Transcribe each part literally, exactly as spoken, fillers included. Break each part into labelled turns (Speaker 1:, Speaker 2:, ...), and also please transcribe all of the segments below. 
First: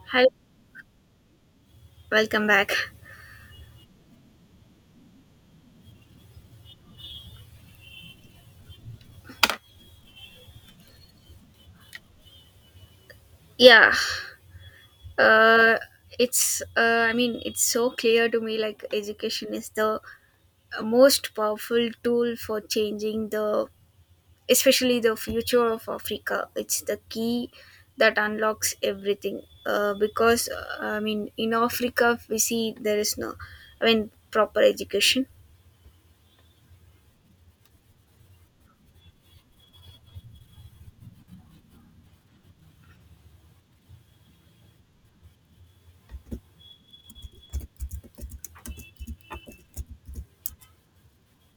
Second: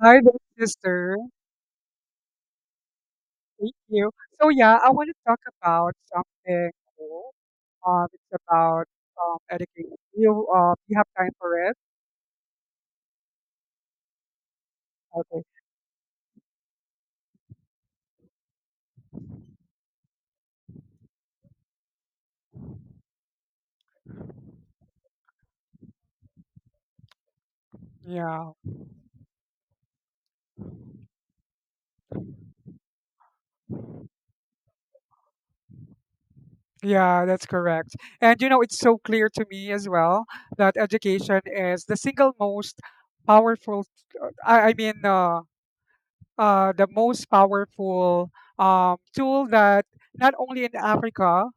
Speaker 1: Hi
Speaker 2: Hi,
Speaker 1: there, sister.
Speaker 2: welcome back.
Speaker 1: Thank you. So yeah, I want to talk about something cool. Um, it's about um education. You uh, you have time for it?
Speaker 2: Yeah,
Speaker 1: Okay.
Speaker 2: uh, it's, uh, I mean, it's so clear to me like education is the most powerful tool for changing the, especially the future of Africa. It's the key that
Speaker 1: Yeah,
Speaker 2: unlocks everything. Uh, because, uh, I mean, in Africa, we see there is no, I mean, proper education.
Speaker 1: yeah, that's correct. And you know, it's so clear to me as well that education is the single most powerful. I, I mean, uh, uh, the most powerful um tool that not only in Africa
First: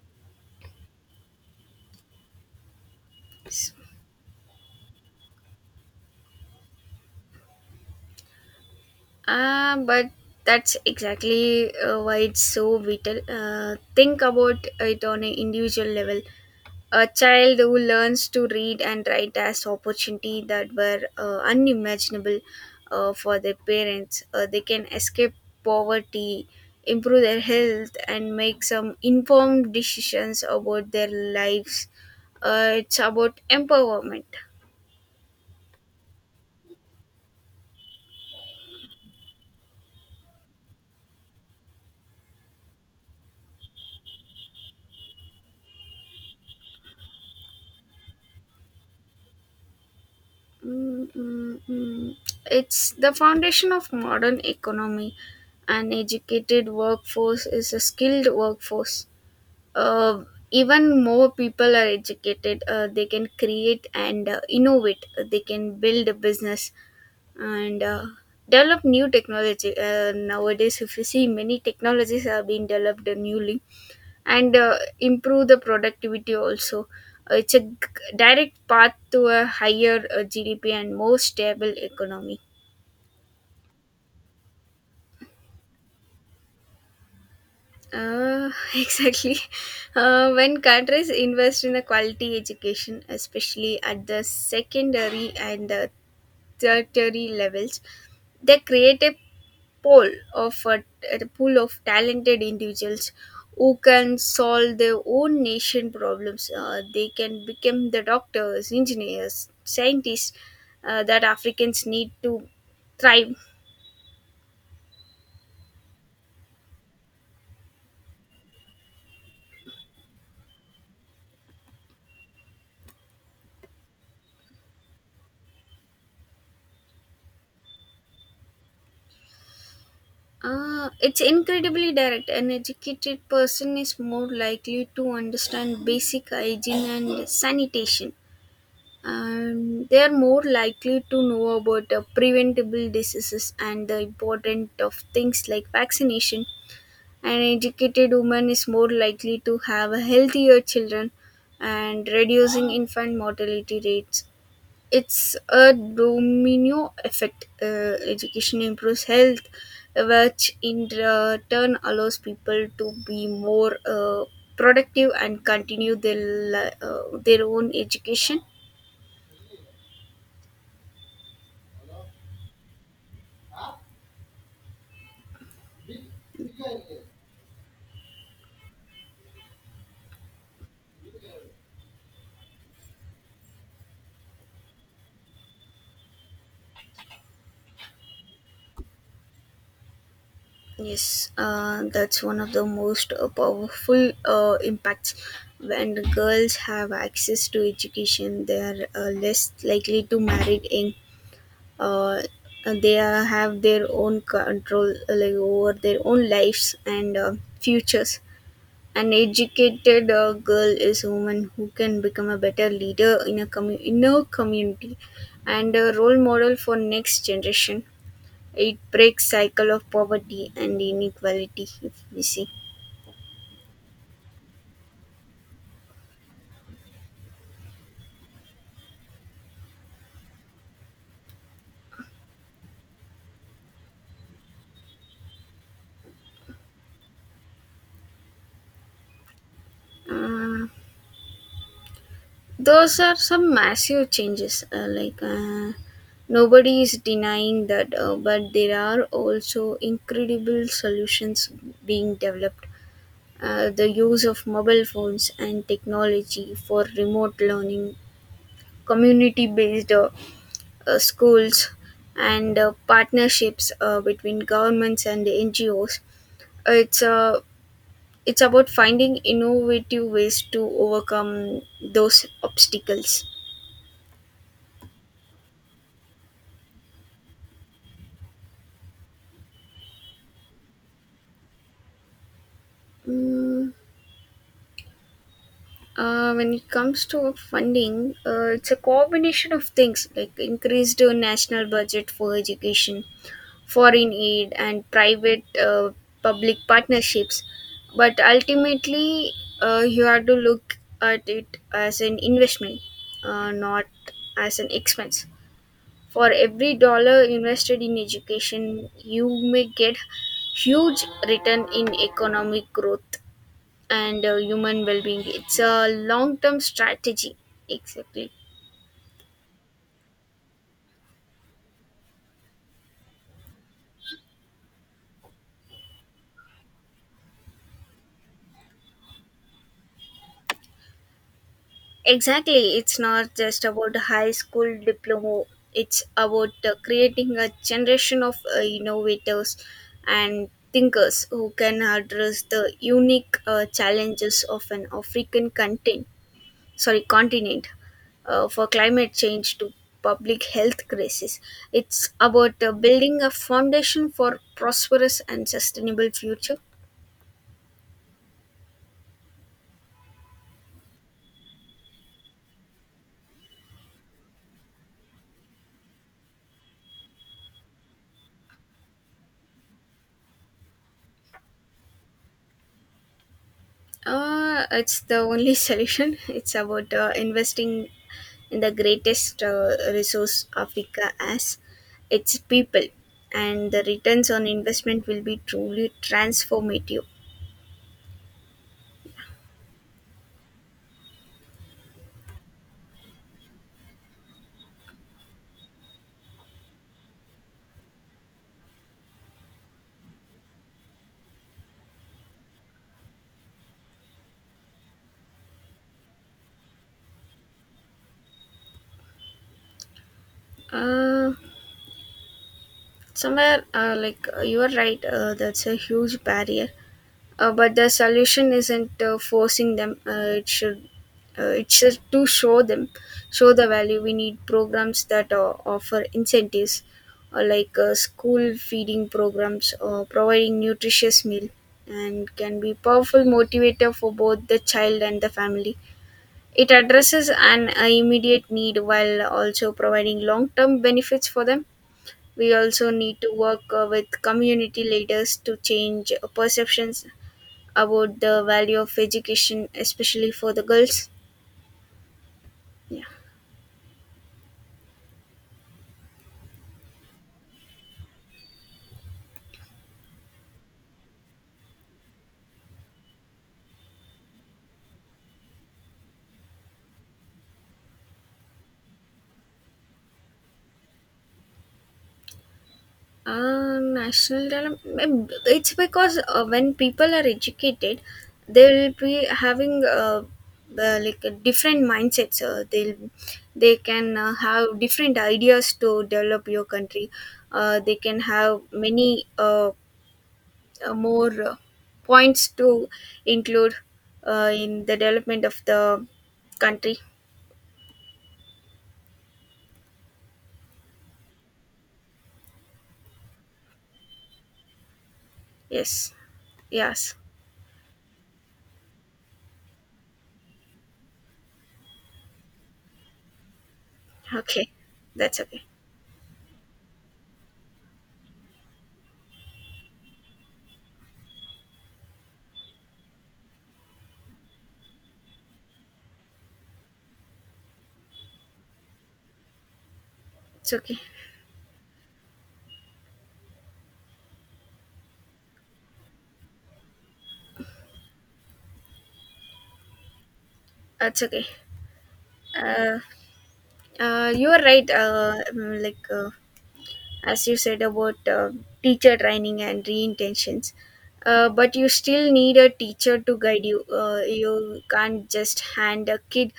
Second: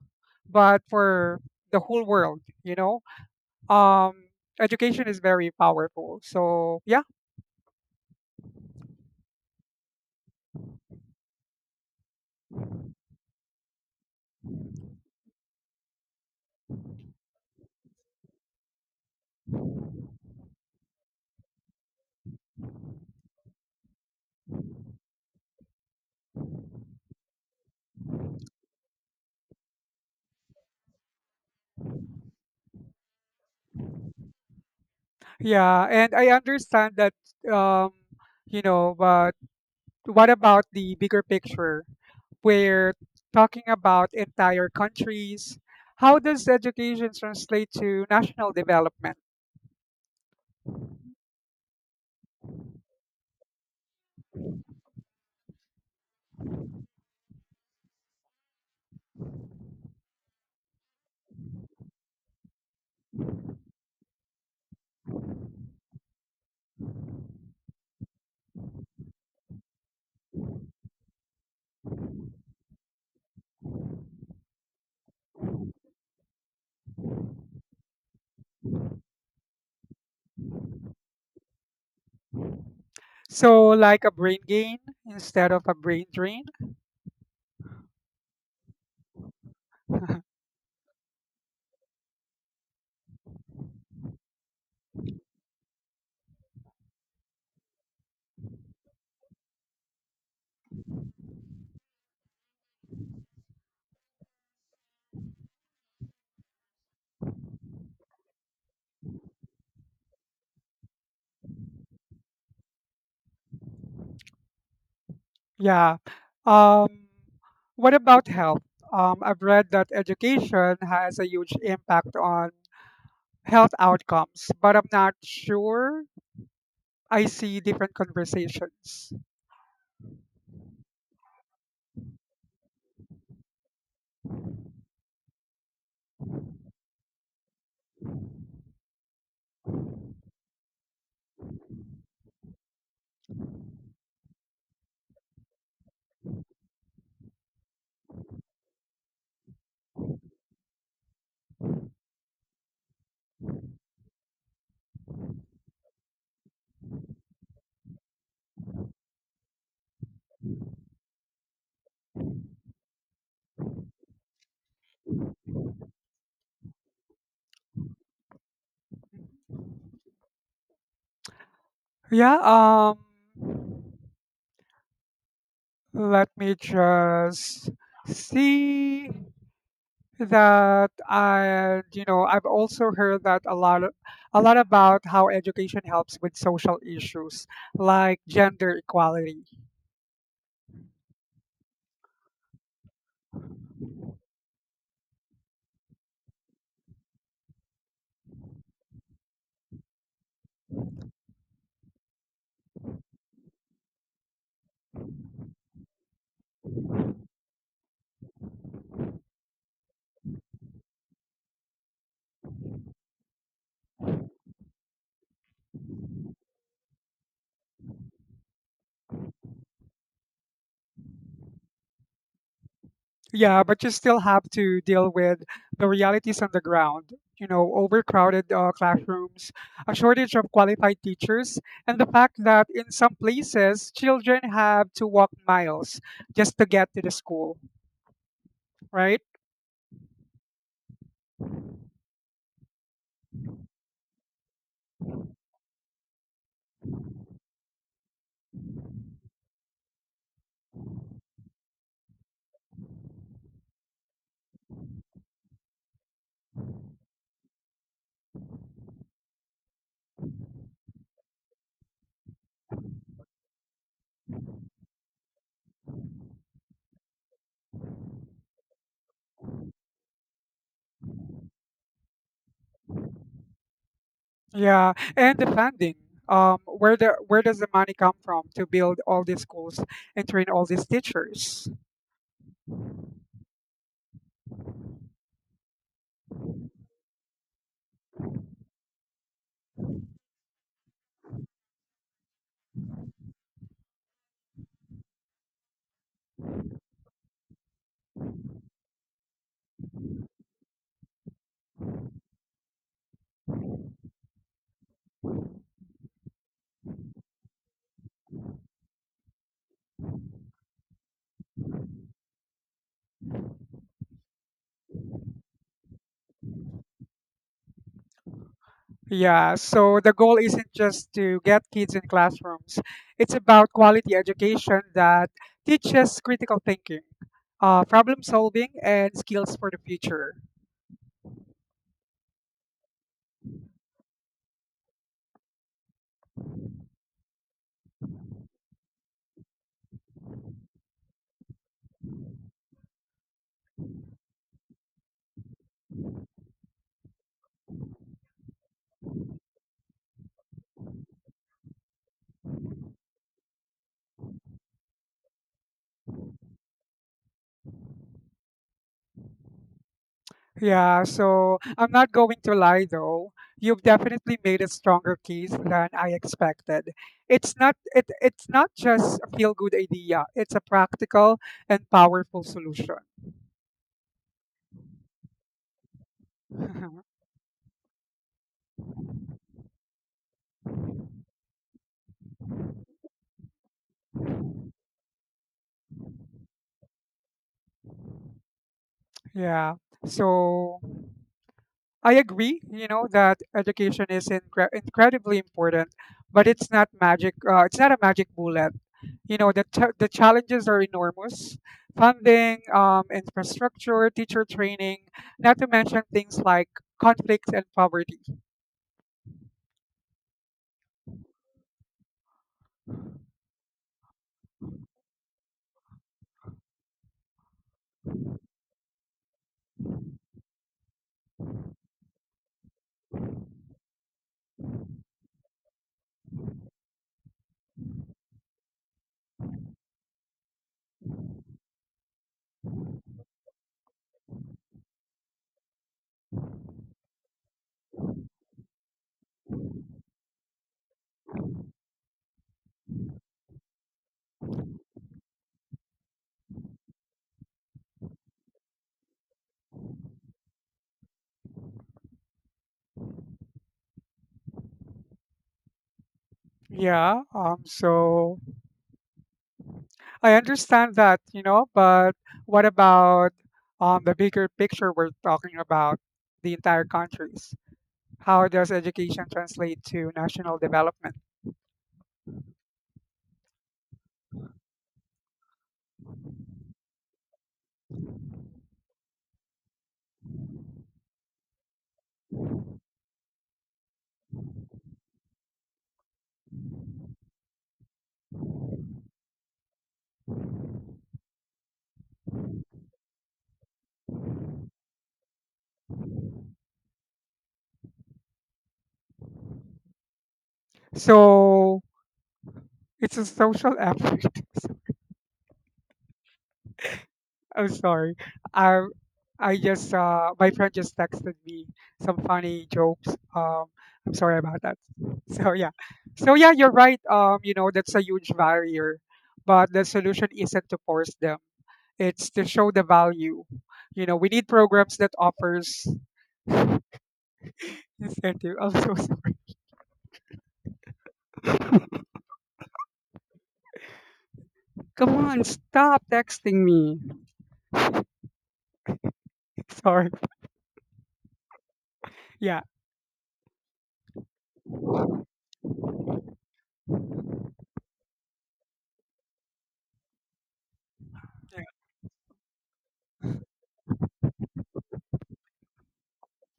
Speaker 1: but for the whole world. You know
Speaker 2: S-
Speaker 1: um Education is very powerful, so yeah.
Speaker 2: Uh, but that's exactly uh, why it's so vital. Uh, think about it on an individual level. A child who learns to read and write as opportunity that were uh, unimaginable uh, for their parents, uh, they can escape poverty, improve their health, and make some informed decisions about their lives. Uh, it's about empowerment.
Speaker 1: Yeah, and I understand that, um you know. But what about the bigger picture? We're talking about entire countries. How does education translate to national development?
Speaker 2: Mm, mm, mm. It's the foundation of modern economy. An educated workforce is a skilled workforce. uh, Even more people are educated, uh, they can create and uh, innovate, uh, they can build a business, and uh, develop new technology. Uh, nowadays, if you see, many technologies are being developed newly, and uh, improve the productivity also. Uh, it's a g- direct path to a higher uh, GDP and more stable economy.
Speaker 1: So like a brain gain instead of a brain drain.
Speaker 2: Uh, exactly. Uh, when countries invest in the quality education, especially at the secondary and uh, tertiary levels, they create a pool of uh, a pool of talented individuals who can solve their own nation problems. Uh, they can become the doctors, engineers, scientists uh, that Africans need to thrive.
Speaker 1: Yeah. um what about health? um, I've read that education has a huge impact on health outcomes, but I'm not sure. I see different conversations.
Speaker 2: Uh, it's incredibly direct. An educated person is more likely to understand basic hygiene and sanitation. And they are more likely to know about uh, preventable diseases and the importance of things like vaccination. An educated woman is more likely to have a healthier children and reducing infant mortality rates. It's a domino effect. Uh, education improves health, which in the turn allows people to be more uh, productive and continue their li- uh, their own education.
Speaker 1: Yeah, um Let me just see that. I you know I've also heard that a lot of, a lot about how education helps with social issues like gender equality.
Speaker 2: Yes, uh, that's one of the most uh, powerful uh, impacts. When girls have access to education, they are uh, less likely to marry young, uh, they uh, have their own control, uh, like over their own lives and uh, futures. An educated uh, girl is a woman who can become a better leader in a commu- in her community and a role model for next generation. It breaks cycle of poverty and inequality, if we see.
Speaker 1: Yeah, but you still have to deal with the realities on the ground. You know, overcrowded uh, classrooms, a shortage of qualified teachers, and the fact that in some places children have to walk miles just to get to the school, right?
Speaker 2: Uh, those are some massive changes, uh, like uh, nobody is denying that, uh, but there are also incredible solutions being developed. Uh, the use of mobile phones and technology for remote learning, community based uh, uh, schools, and uh, partnerships uh, between governments and NGOs. Uh, it's uh, it's about finding innovative ways to overcome those obstacles.
Speaker 1: Yeah, and the funding. Um, where the where does the money come from to build all these schools and train all these teachers?
Speaker 2: Mm, Uh, when it comes to funding, uh, it's a combination of things like increased uh, national budget for education, foreign aid, and private uh, public partnerships. But ultimately, uh, you have to look at it as an investment, uh, not as an expense. For every dollar invested in education, you may get huge return in economic growth and uh, human well-being. It's a long-term strategy. exactly
Speaker 1: Yeah, so the goal isn't just to get kids in classrooms. It's about quality education that teaches critical thinking, uh, problem solving, and skills for the future.
Speaker 2: exactly It's not just about high school diploma. It's about uh, creating a generation of uh, innovators and thinkers who can address the unique uh, challenges of an african continent. Sorry, continent, uh, for climate change to public health crisis. It's about uh, building a foundation for prosperous and sustainable future.
Speaker 1: Yeah, so I'm not going to lie though. You've definitely made a stronger case than I expected. It's not it, it's not just a feel good idea. It's a practical and powerful solution.
Speaker 2: Uh, it's the only solution. It's about uh, investing in the greatest uh, resource Africa has, its people, and the returns on investment will be truly transformative.
Speaker 1: Yeah. So I agree, you know, that education is incre- incredibly important, but it's not magic. Uh, it's not a magic bullet. You know, the, ch- the challenges are enormous: funding, um, infrastructure, teacher training, not to mention things like conflict and poverty.
Speaker 2: Uh, somewhere, uh, like uh, You are right, uh, that's a huge barrier. Uh, but the solution isn't uh, forcing them. Uh, it should uh, it's just to show them, show the value. We need programs that uh, offer incentives, uh, like uh, school feeding programs or providing nutritious meal, and can be powerful motivator for both the child and the family. It addresses an uh, immediate need while also providing long-term benefits for them. We also need to work uh, with community leaders to change uh, perceptions about the value of education, especially for the girls. Yeah.
Speaker 1: Yeah, um, so I understand that, you know, but what about, um, the bigger picture we're talking about, the entire countries? How does education translate to national development?
Speaker 2: Uh, national dilemma. mm, It's because uh, when people are educated, they'll be having uh, uh, like a different mindsets. Uh, they'll they can uh, have different ideas to develop your country. Uh, they can have many uh, uh, more uh, points to include uh, in the development of the country.
Speaker 1: So it's a social effort. So,
Speaker 2: Yes. Yes.
Speaker 1: I'm sorry. I I just uh my friend just texted me some funny jokes. Um I'm sorry about
Speaker 2: Okay,
Speaker 1: that.
Speaker 2: that's
Speaker 1: So
Speaker 2: okay.
Speaker 1: yeah. So yeah, you're right. Um, you know, that's a huge barrier. But the solution isn't to force them. It's to show the value. You know, we need programs that offers incentive. I'm so sorry.
Speaker 2: It's okay.
Speaker 1: Come on, stop texting me. Sorry.
Speaker 2: That's okay.
Speaker 1: Yeah.
Speaker 2: Uh, uh, you are right. Uh, mm, like uh, as you said about uh, teacher training and reintentions, uh, but you still need a teacher to guide you. Uh, you can't just hand a kid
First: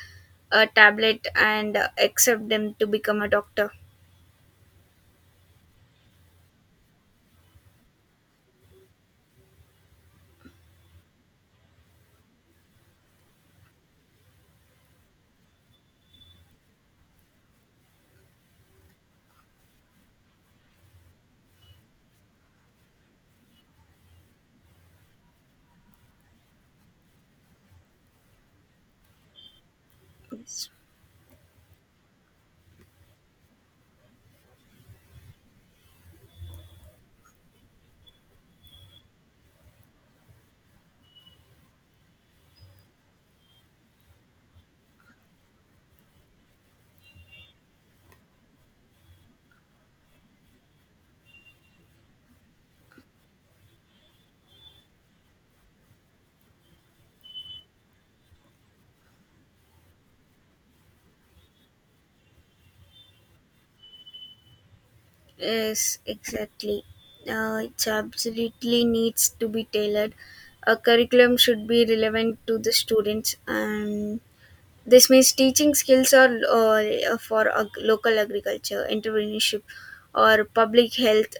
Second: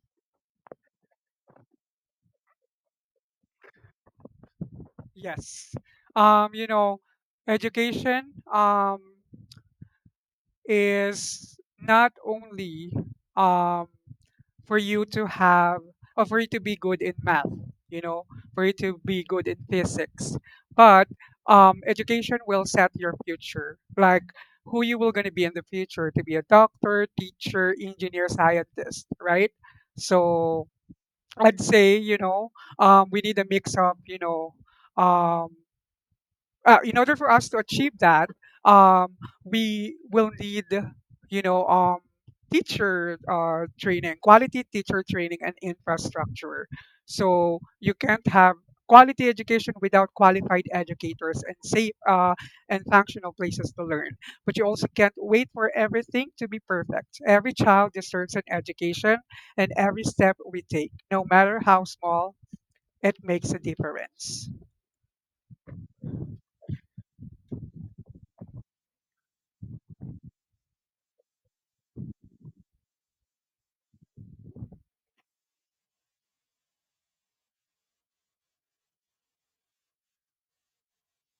Speaker 2: a tablet and uh, accept them to become a doctor.
Speaker 1: Yes. Um, you know, education um, is not only um, for you to have or for you to be good in math, you know, for you to be good in physics, but um, education will set your future, like who you will going to be in the future, to be a doctor, teacher, engineer, scientist, right?
Speaker 2: Yes,
Speaker 1: So I'd say, you know, um, we need a mix of, you know, um, uh, in order for us to achieve that, um, we will need, you know, um, teacher uh, training, quality teacher training, and infrastructure. So you can't have quality education without qualified educators and safe uh, and functional places to learn. But you also can't wait for everything to be perfect. Every child deserves an education, and every step we take, no matter how small, it makes a difference.
Speaker 2: yes exactly. Uh, it absolutely needs to be tailored. A curriculum should be relevant to the students and this means teaching skills or uh, for ag- local agriculture, entrepreneurship, or public health.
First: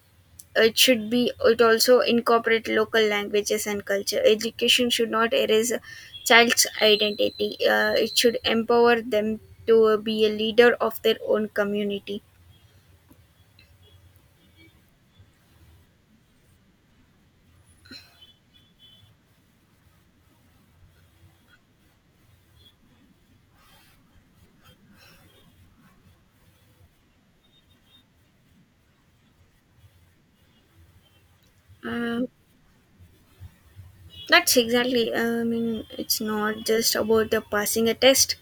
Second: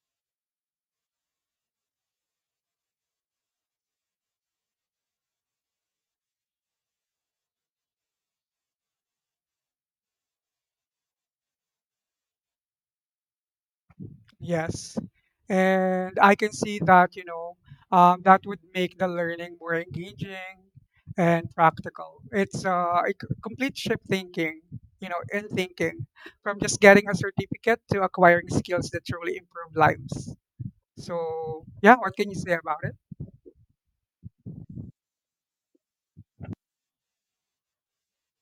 Speaker 2: It should be. It also incorporate local languages and culture. Education should not erase a child's identity. Uh, it should empower them to be a leader of their own community.
Speaker 1: Yes. And I can see that, you know, um, that would make the learning more engaging and practical. It's uh, a c- complete shift thinking, you know, in thinking from just getting a certificate to acquiring skills that truly improve lives. So, yeah, what
Speaker 2: Uh,
Speaker 1: can you say about it?
Speaker 2: that's exactly. I mean, it's not just about uh, passing a test.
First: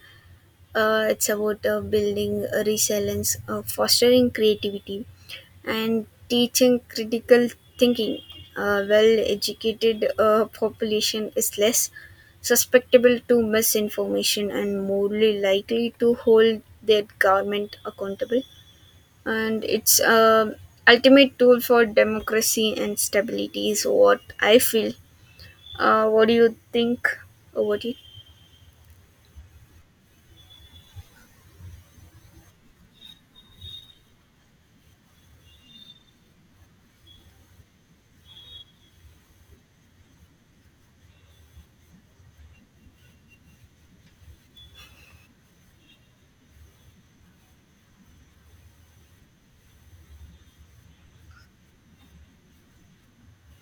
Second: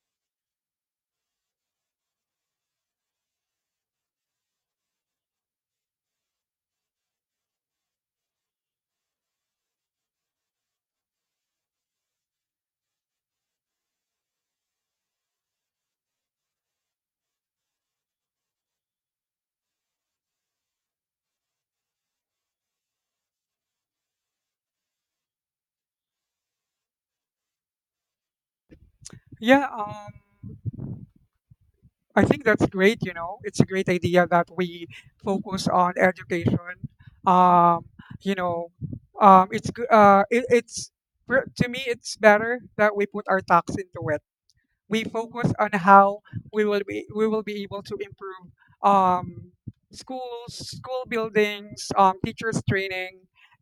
Speaker 2: Uh, it's about uh, building uh, resilience, uh, fostering creativity, and teaching critical thinking. A well educated uh, population is less susceptible to misinformation and more likely to hold their government accountable. And it's a ultimate tool for democracy and stability, is what I feel. Uh, what do you think about it?
Speaker 1: Yeah, um, I think that's great. You know, it's a great idea that we focus on education. Um, you know, um, it's g- uh, it, it's for- To me, it's better that we put our tax into it. We focus on how we will be we will be able to improve, um, schools, school buildings, um, teachers training,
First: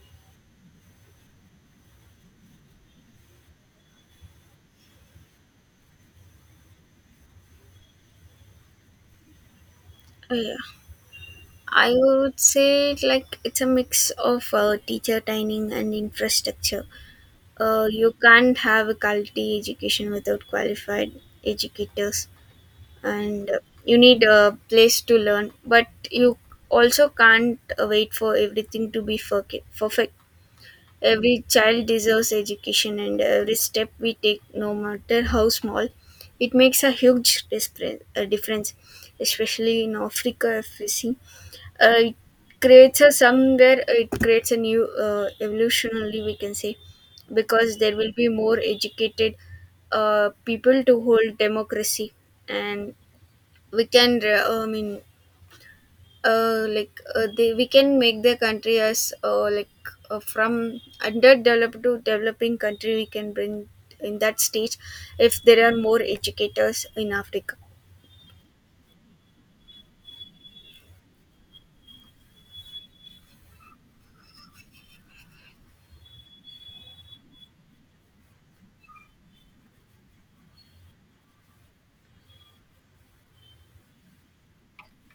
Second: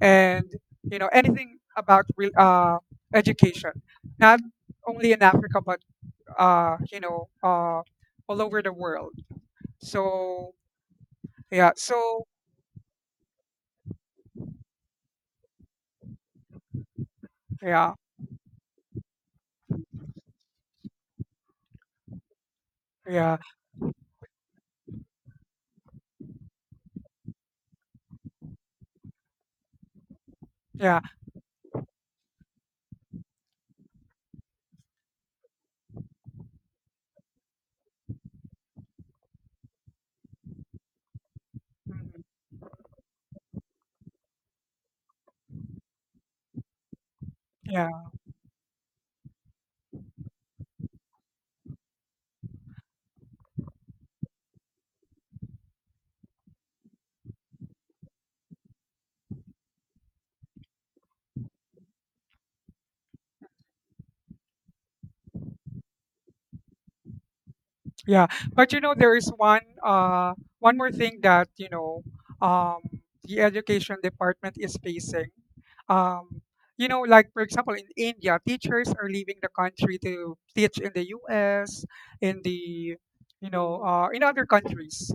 Speaker 1: and you know anything about real uh, education, not only in Africa but uh, you know uh, all over the world.
Speaker 2: Uh,
Speaker 1: So
Speaker 2: yeah.
Speaker 1: yeah,
Speaker 2: I
Speaker 1: so
Speaker 2: would say like it's a mix of uh, teacher training and infrastructure. Uh,
Speaker 1: yeah,
Speaker 2: you can't have a quality education without qualified educators,
Speaker 1: yeah,
Speaker 2: and uh, you need a place to learn. But you also can't uh, wait for everything to be perfe- perfect.
Speaker 1: yeah,
Speaker 2: Every child deserves education, and every step we take, no matter how small, it makes a huge dispre- uh, difference, especially in Africa, if you see uh, it
Speaker 1: mhm,
Speaker 2: creates a, somewhere it creates a new uh, evolutionally, we can say, because
Speaker 1: yeah.
Speaker 2: there will be more educated uh, people to hold democracy. And we can re- I mean uh, like uh, they, we can make the country as uh, like uh, from underdeveloped to developing country. We can bring in that stage if there are more educators in africa.
Speaker 1: Yeah, but you know there is one uh one more thing that you know um the education department is facing. Um, you know, like for example in India, teachers are leaving the country to teach in the U S in the you know uh, in other countries.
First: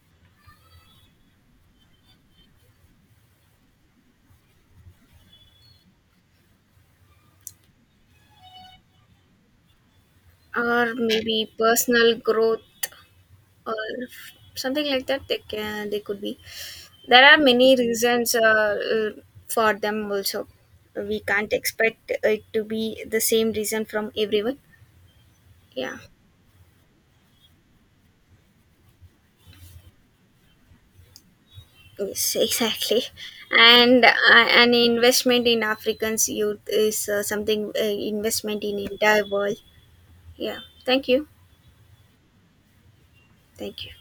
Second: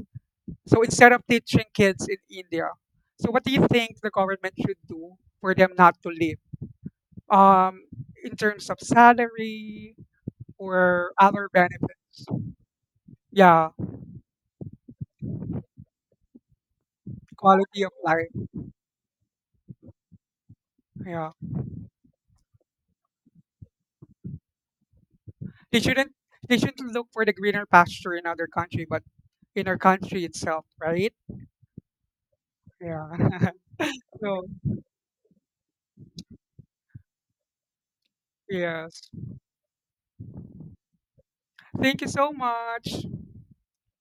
Speaker 1: So instead of teaching kids in India, so what do you think the government should do for them not to leave? Um, in terms of salary
Speaker 2: Or
Speaker 1: or other
Speaker 2: maybe personal
Speaker 1: benefits.
Speaker 2: growth
Speaker 1: Yeah,
Speaker 2: or something like that. They can they could be. There are many
Speaker 1: quality of life.
Speaker 2: reasons, uh, uh, for them also we
Speaker 1: Yeah.
Speaker 2: can't expect it to be the same reason from everyone.
Speaker 1: They
Speaker 2: Yeah.
Speaker 1: shouldn't they shouldn't look for the greener pasture in other country, but in our country itself, right?
Speaker 2: Yes, exactly.
Speaker 1: Yeah.
Speaker 2: And uh,
Speaker 1: So
Speaker 2: an investment in africans youth is uh, something, uh, investment in
Speaker 1: yes.
Speaker 2: entire world. Yeah, thank you.
Speaker 1: Thank you so much.
Speaker 2: Thank you